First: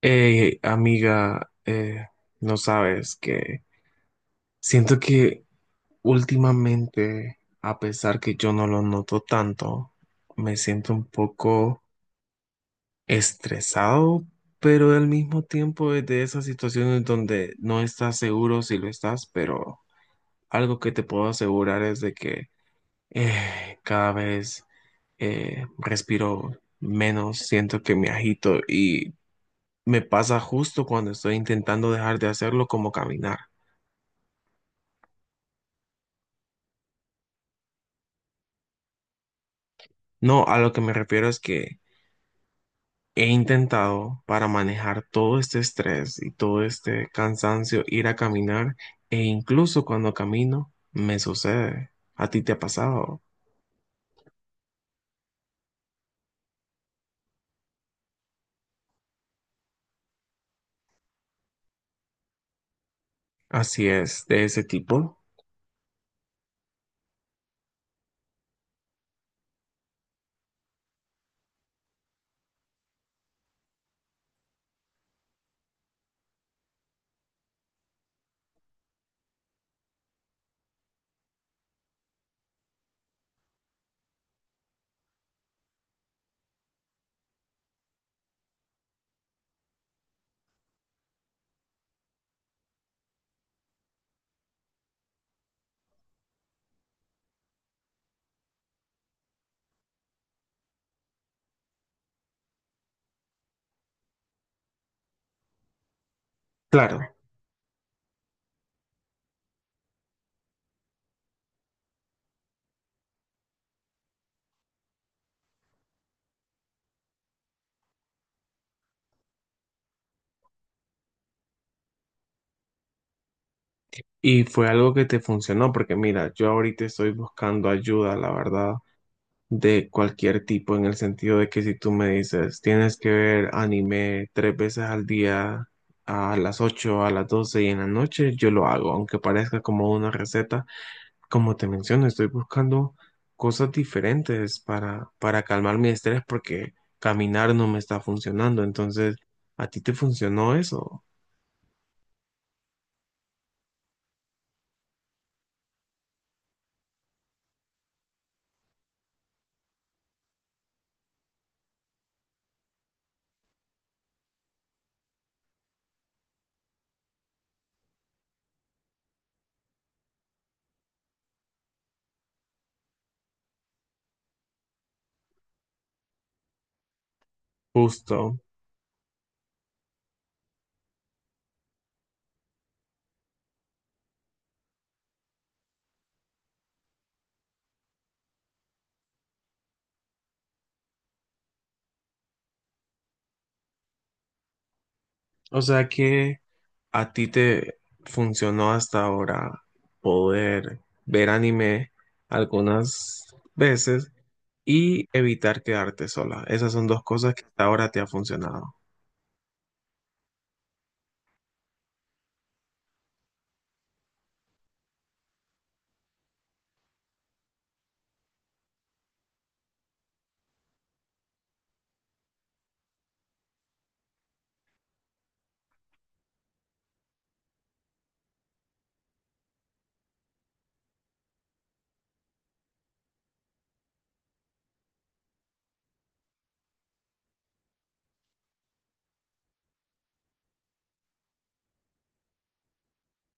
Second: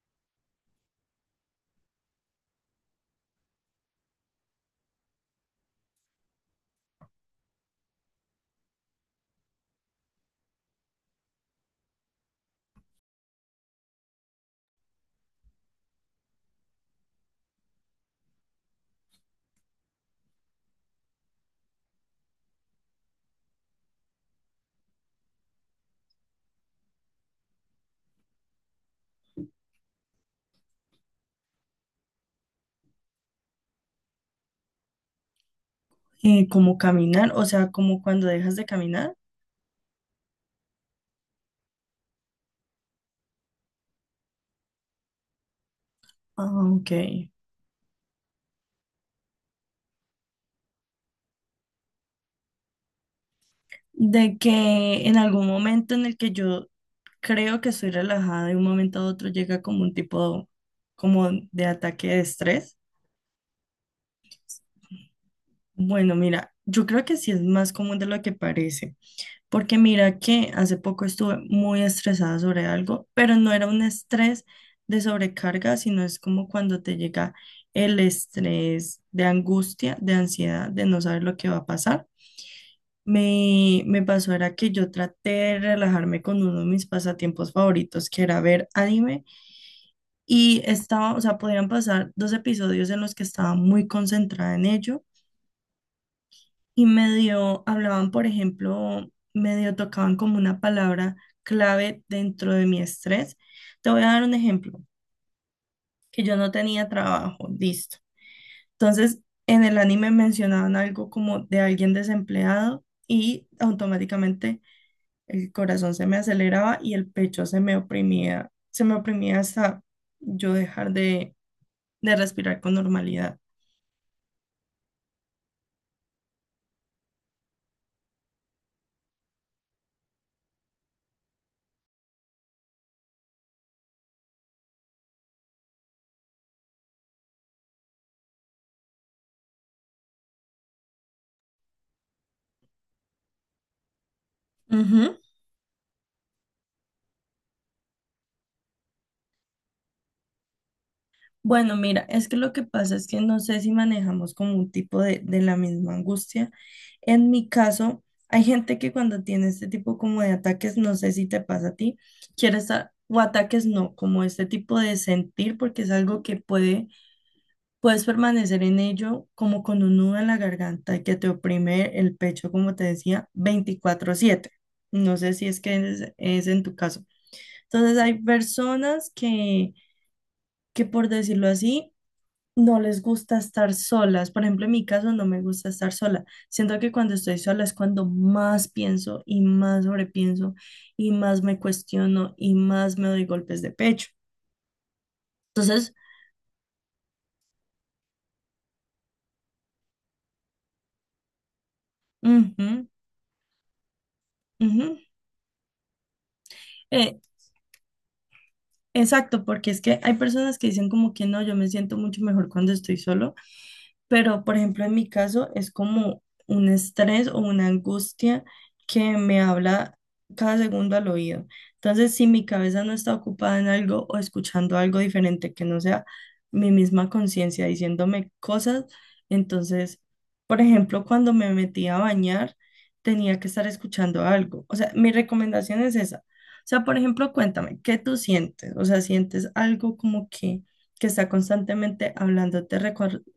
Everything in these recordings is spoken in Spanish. Hey, amiga, no sabes que siento que últimamente, a pesar que yo no lo noto tanto, me siento un poco estresado, pero al mismo tiempo es de esas situaciones donde no estás seguro si lo estás, pero algo que te puedo asegurar es de que cada vez respiro menos, siento que me agito y me pasa justo cuando estoy intentando dejar de hacerlo como caminar. Como caminar, o sea, como cuando dejas de caminar. No, a lo que me refiero es que he intentado para manejar todo este estrés y todo Ah, ok. este cansancio ir a caminar e incluso cuando camino me sucede. ¿A ti te ha pasado? De que en algún momento en el que yo creo que estoy relajada, de un momento a otro llega como un tipo como de ataque de estrés. Así es, de ese tipo. Bueno, mira, yo creo que sí es más común de lo que parece, porque mira que hace poco estuve muy estresada sobre algo, pero no era un estrés de sobrecarga, sino es como cuando te llega el estrés de angustia, de ansiedad, de no saber lo que va a pasar. Me pasó era que yo traté de relajarme con uno de mis pasatiempos favoritos, que era ver anime, y estaba, o sea, podían pasar dos episodios en los que estaba muy concentrada en ello, y medio hablaban, por ejemplo, medio tocaban como una palabra clave dentro de mi estrés. Te voy a dar un ejemplo, que yo no tenía Claro. trabajo, listo. Entonces, en el anime mencionaban algo como de alguien desempleado y automáticamente el corazón se me aceleraba y el pecho se me oprimía hasta yo dejar de respirar con normalidad. Y fue algo que te funcionó porque mira, yo ahorita estoy buscando ayuda, la verdad, de cualquier tipo, en el sentido de que si tú me dices, tienes que ver anime 3 veces al día, a las 8 a las 12 y en la noche, yo lo hago, aunque parezca como una receta. Como te menciono, estoy buscando cosas diferentes Ujú. para calmar mi estrés porque caminar no me está funcionando. Entonces, ¿a ti te funcionó eso? Bueno, mira, es que lo que pasa es que no sé si manejamos como un tipo de la misma angustia. En mi caso, hay gente que cuando tiene este tipo como de ataques, no sé si te pasa a ti, quiere estar, o ataques no, como este tipo de sentir, porque es algo que puede puedes permanecer en ello como con un nudo en la garganta que te oprime el pecho, como te decía, 24/7. No sé si es que es en tu caso. Entonces hay Justo. personas que, por decirlo así, no les gusta estar solas. Por ejemplo, en mi caso no me gusta estar sola. Siento que cuando estoy sola es cuando más pienso y más sobrepienso y más me cuestiono y más me doy golpes de pecho. O sea Entonces, que... ¿A ti te funcionó hasta ahora poder ver anime ujú, algunas veces ujú. y evitar quedarte sola? Esas son dos Eh, cosas que hasta ahora te ha funcionado. Exacto, porque es que hay personas que dicen como que no, yo me siento mucho mejor cuando estoy solo, pero, por ejemplo, en mi caso es como un estrés o una angustia que me habla cada segundo al oído. Entonces, si mi cabeza no está ocupada en algo o escuchando algo diferente que no sea mi misma conciencia diciéndome cosas, entonces, por ejemplo, cuando me metí a bañar, tenía que estar escuchando algo. O sea, mi recomendación es esa. O sea, por ejemplo, cuéntame, ¿qué tú sientes? O sea, ¿sientes algo como que está constantemente hablándote,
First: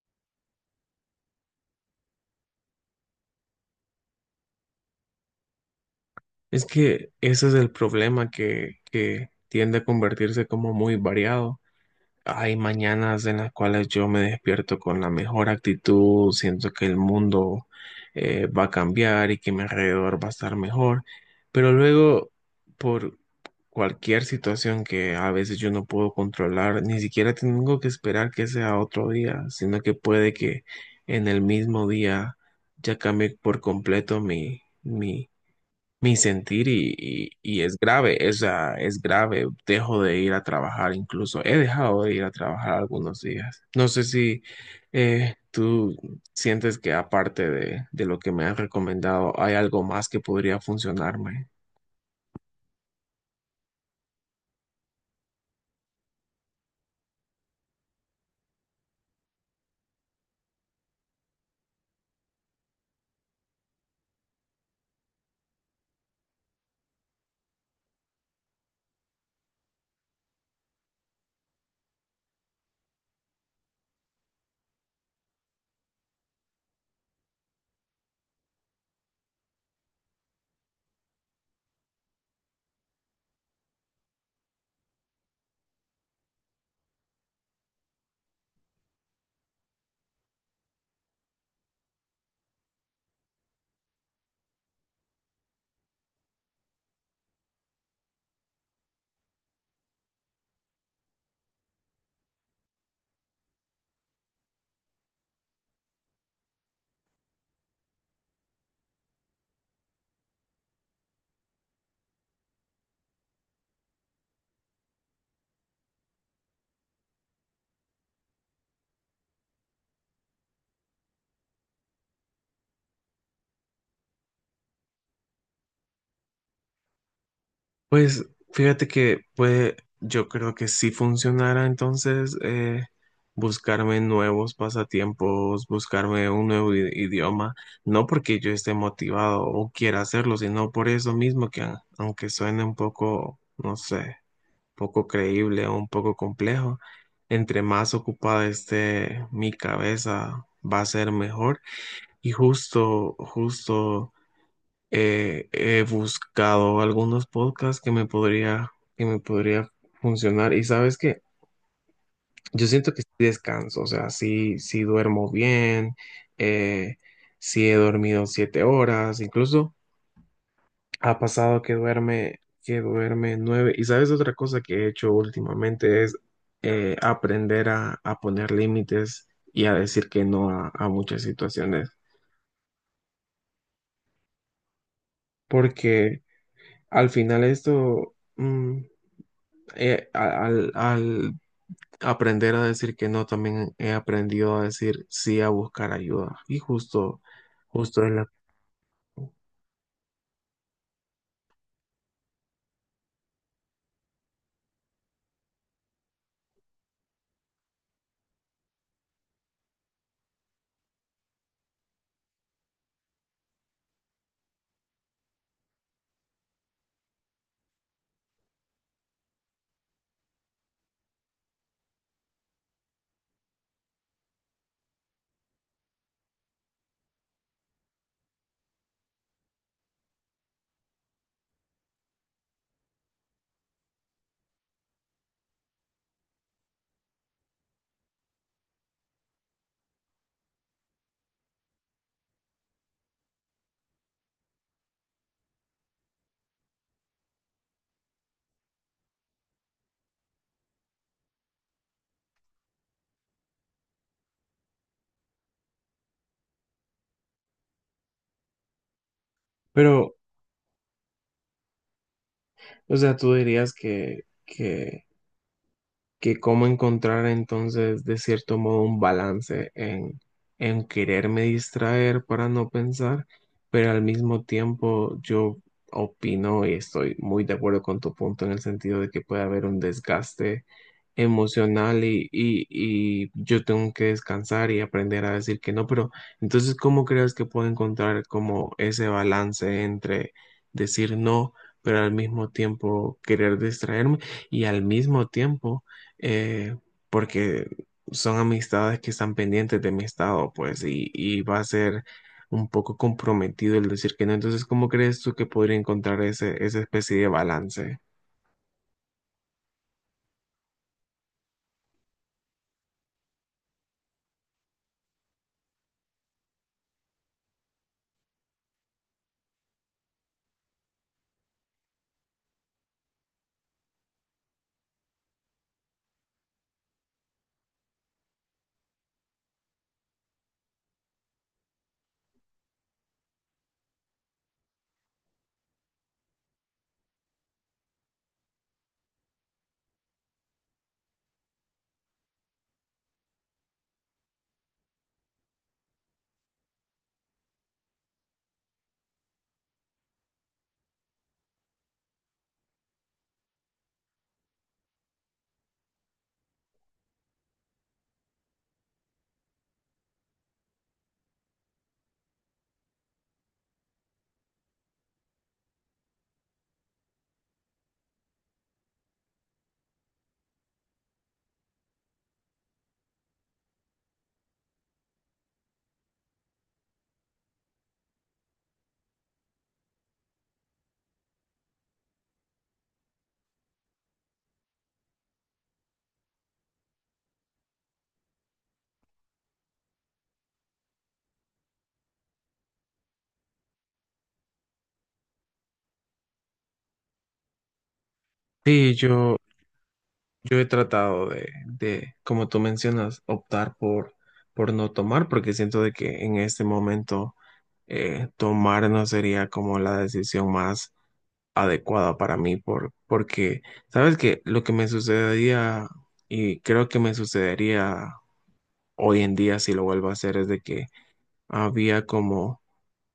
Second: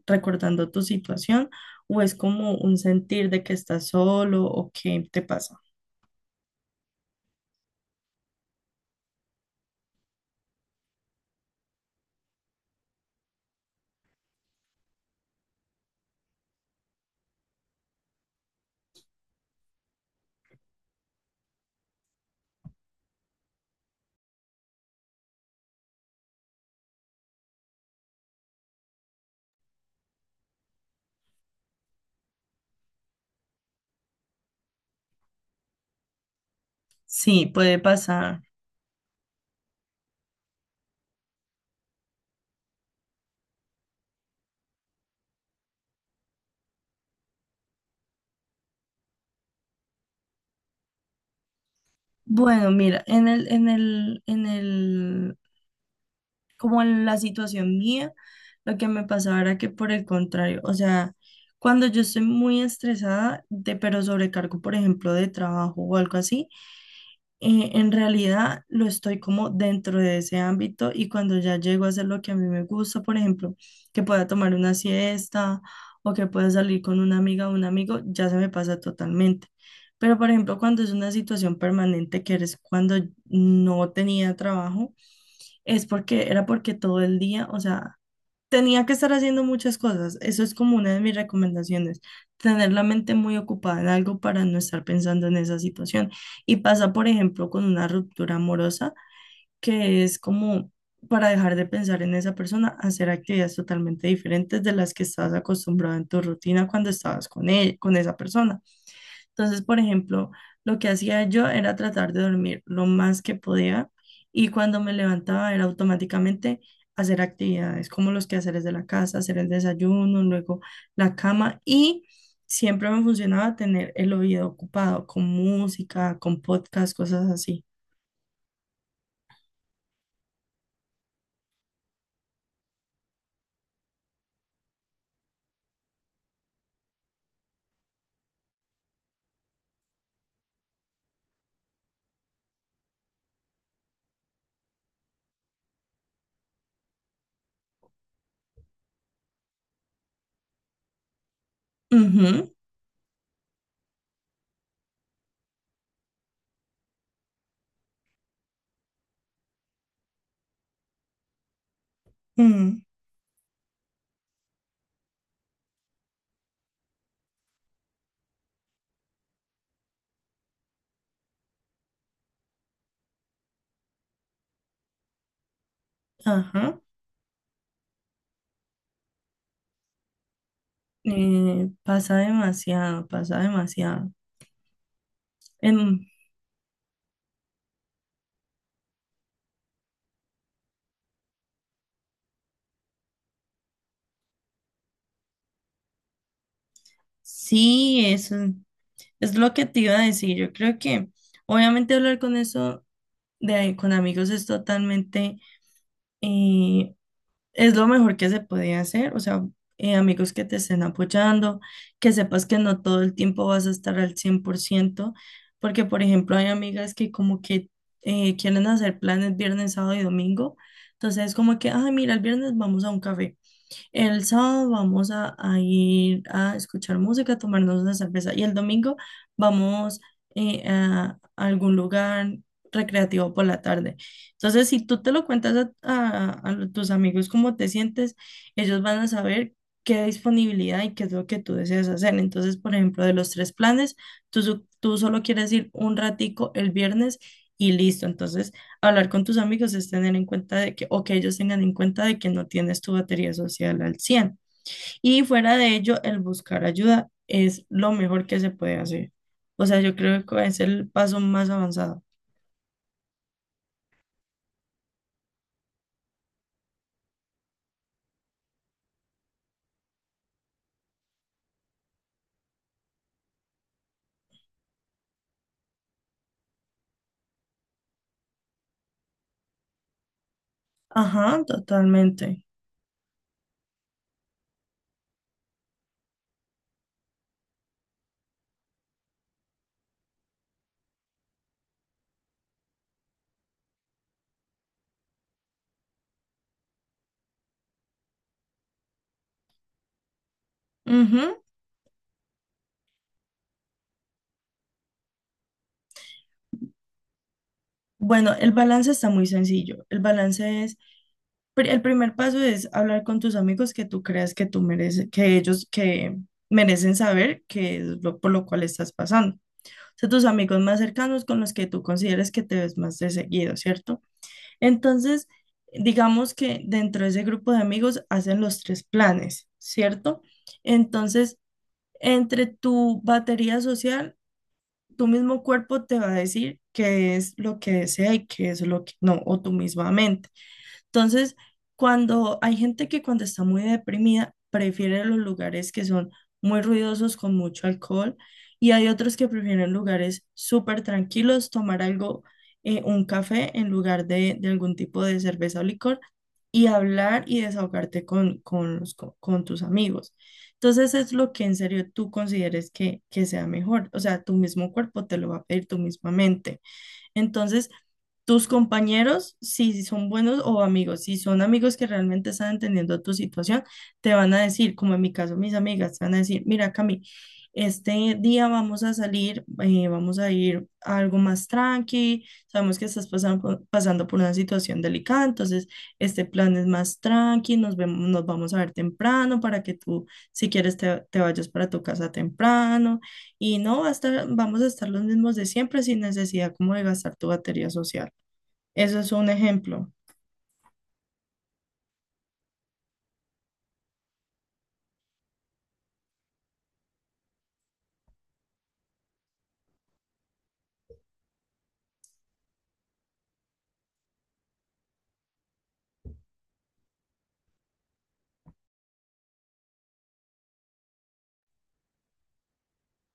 recordando tu situación o es como un sentir de que estás solo o qué te pasa? Es que ese es el problema que tiende a convertirse como muy variado. Hay mañanas en las cuales yo me despierto con la mejor actitud, siento que el mundo va a cambiar y que mi alrededor va a estar mejor, pero luego por cualquier situación que a veces yo no puedo controlar, ni siquiera tengo que esperar que sea otro día, sino que puede que en el mismo día ya cambie por completo mi sentir Sí, y puede es grave, o pasar. sea, es grave. Dejo de ir a trabajar, incluso he dejado de ir a trabajar algunos días. No sé si tú sientes que aparte de lo que me has recomendado, hay algo más que podría funcionarme. Bueno, mira, en el, como en la situación mía, lo que me pasaba era que por el contrario, o sea, cuando yo estoy muy estresada de, pero sobrecargo, por ejemplo, de trabajo o algo así, en realidad lo estoy como dentro de ese ámbito y cuando ya llego a hacer lo que a mí me gusta, por ejemplo, que pueda tomar una siesta o que pueda salir con una amiga o un amigo, ya se me pasa totalmente. Pero, por ejemplo, cuando es una situación permanente que eres cuando no tenía trabajo, es porque era porque todo el día, o sea, tenía que estar haciendo muchas cosas. Eso es como una de mis recomendaciones. Tener la mente muy ocupada en algo para no estar pensando en esa situación. Y pasa, por ejemplo, con una ruptura amorosa, que es como para dejar de pensar en esa persona, hacer actividades totalmente diferentes de las que estabas acostumbrado en tu rutina cuando estabas con él, con esa persona. Entonces, por ejemplo, lo que hacía yo era tratar de dormir lo más que podía y cuando me levantaba era automáticamente hacer actividades como los quehaceres de la casa, hacer el desayuno, luego la cama y siempre me funcionaba tener el oído ocupado con música, con podcast, cosas así. Pues fíjate que puede, yo creo que si funcionara entonces buscarme nuevos pasatiempos, buscarme un nuevo idioma, no porque yo esté motivado o quiera hacerlo, sino por eso mismo que aunque suene un poco, no sé, poco creíble o un poco complejo, entre más ocupada esté mi cabeza va a ser mejor. Ujú, Justo he buscado algunos podcasts que me podría funcionar. Y sabes que yo ujú, siento que sí descanso, o sea, sí duermo bien, eh, sí he dormido 7 horas, incluso ha pasado que duerme nueve. Y sabes otra cosa que he hecho últimamente es ajá. Aprender a poner límites y a decir que no a muchas situaciones, Pasa demasiado, pasa demasiado. Em, porque al final esto... mm, a- al, al aprender a decir que no, también he aprendido a decir sí, a buscar ayuda. Y justo, sí, justo es la... eso. Es lo que te iba a decir. Yo creo que obviamente hablar con eso de ahí con amigos es totalmente, eh, es lo mejor que se puede hacer. O sea, amigos que te estén apoyando, que sepas que no todo el tiempo vas a estar al 100 por ciento porque por ejemplo hay amigas que como que quieren hacer planes viernes, sábado y domingo. Entonces es como que, ay, mira, el viernes vamos a un café. El sábado vamos a ir a escuchar música, a tomarnos una cerveza y el domingo vamos a algún lugar recreativo por la tarde. Entonces, si tú te lo cuentas a tus amigos cómo te sientes, ellos van a saber qué disponibilidad y qué es lo que tú deseas hacer. Entonces, por ejemplo, de los tres planes, tú solo quieres ir un ratico el viernes y listo. Entonces, hablar con tus amigos es tener en cuenta de que, o que ellos tengan en cuenta de que no tienes tu batería social al cien. Y fuera de ello, el buscar ayuda es lo mejor que se puede hacer. O sea, yo Pero, creo que es el paso más avanzado. o sea, tú dirías que cómo encontrar entonces de cierto modo un balance en quererme distraer para no pensar, pero al mismo tiempo yo opino y estoy muy de acuerdo con tu punto en el sentido de que puede haber un desgaste Ajá, emocional totalmente. Y yo tengo que descansar y aprender a decir que no, pero entonces ¿cómo crees que puedo encontrar como ese balance entre decir no, pero al mismo tiempo querer distraerme y al mismo tiempo eh, porque son amistades que están pendientes de mi estado, pues, Ujú. y va a ser un poco comprometido el decir que no. Entonces, ¿cómo crees tú que podría encontrar ese, esa especie de balance? Bueno, el balance está muy sencillo. El balance es, el primer paso es hablar con tus amigos que tú creas que tú mereces, que ellos que merecen saber qué es lo por lo cual estás pasando. Son tus amigos más cercanos con los que tú consideres que te ves más de seguido, ¿cierto? Entonces, digamos que dentro de ese grupo de amigos hacen los tres planes, ¿cierto? Entonces, entre tu batería social, tu mismo cuerpo te va a decir qué es lo que desea y qué es lo que no, o tu misma mente. Entonces, cuando hay gente que cuando está muy deprimida prefiere los lugares que son muy ruidosos con mucho alcohol y hay otros que prefieren lugares súper tranquilos, tomar algo, un café en lugar de algún tipo de cerveza o licor y hablar y desahogarte con tus amigos. Entonces es lo que en serio tú consideres que sea mejor. O sea, tu mismo cuerpo te lo va a pedir, tu misma mente. Entonces, tus compañeros, si son buenos o amigos, si son amigos que realmente están entendiendo tu situación, te van a decir, como en mi caso, mis amigas, te van a decir, mira, Cami, este día vamos a salir, vamos a ir a algo más tranqui, sabemos que estás pasando, pasando por una situación delicada, entonces este plan es más tranqui, nos vemos, nos vamos a ver temprano para que tú, si quieres, te vayas para tu casa temprano, y no va a estar, vamos a estar los mismos de siempre sin necesidad como de gastar tu batería social. Sí, Eso es un yo, ejemplo. yo he tratado de, como tú mencionas, optar por no tomar, porque siento de que en este momento tomar no sería como la decisión más adecuada para mí porque, ¿sabes qué? Lo que me sucedería y creo que me sucedería hoy en día si lo vuelvo a hacer es de que había como,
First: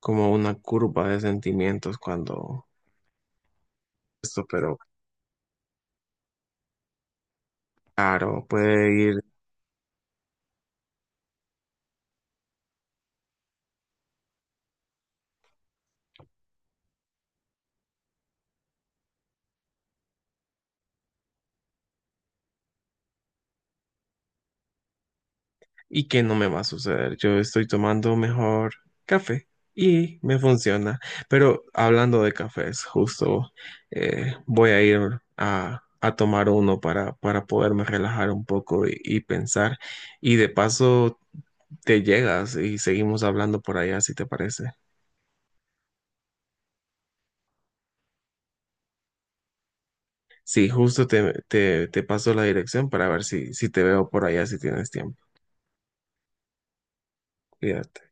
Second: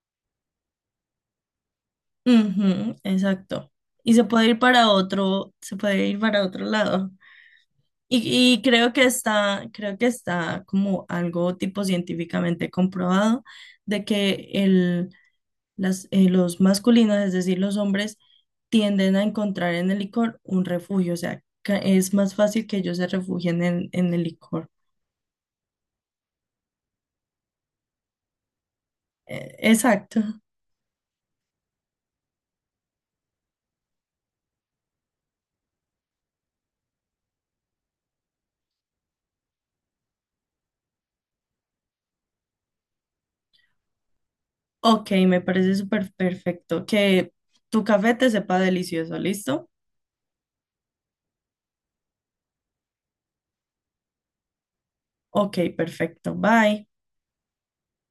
como una curva de sentimientos cuando Ujú, exacto. Y se esto, puede ir pero para otro, se puede ir para otro lado. Y, claro, y puede ir creo que está como algo tipo científicamente comprobado de que el, las, los masculinos, es decir, los hombres, tienden a encontrar en el licor un refugio. O sea, es más fácil que ellos se refugien en el licor. y que no me va a suceder. Yo estoy tomando mejor café y Exacto. me funciona. Pero hablando de cafés, justo voy a ir a tomar uno para poderme relajar un poco y pensar. Y de paso te llegas y seguimos hablando por allá, si te parece. Ok, me parece súper perfecto. Que tu café te sepa delicioso, ¿listo? Sí, justo te paso la dirección para ver si, si te veo por allá, si tienes tiempo. Ok, perfecto. Bye. Cuídate.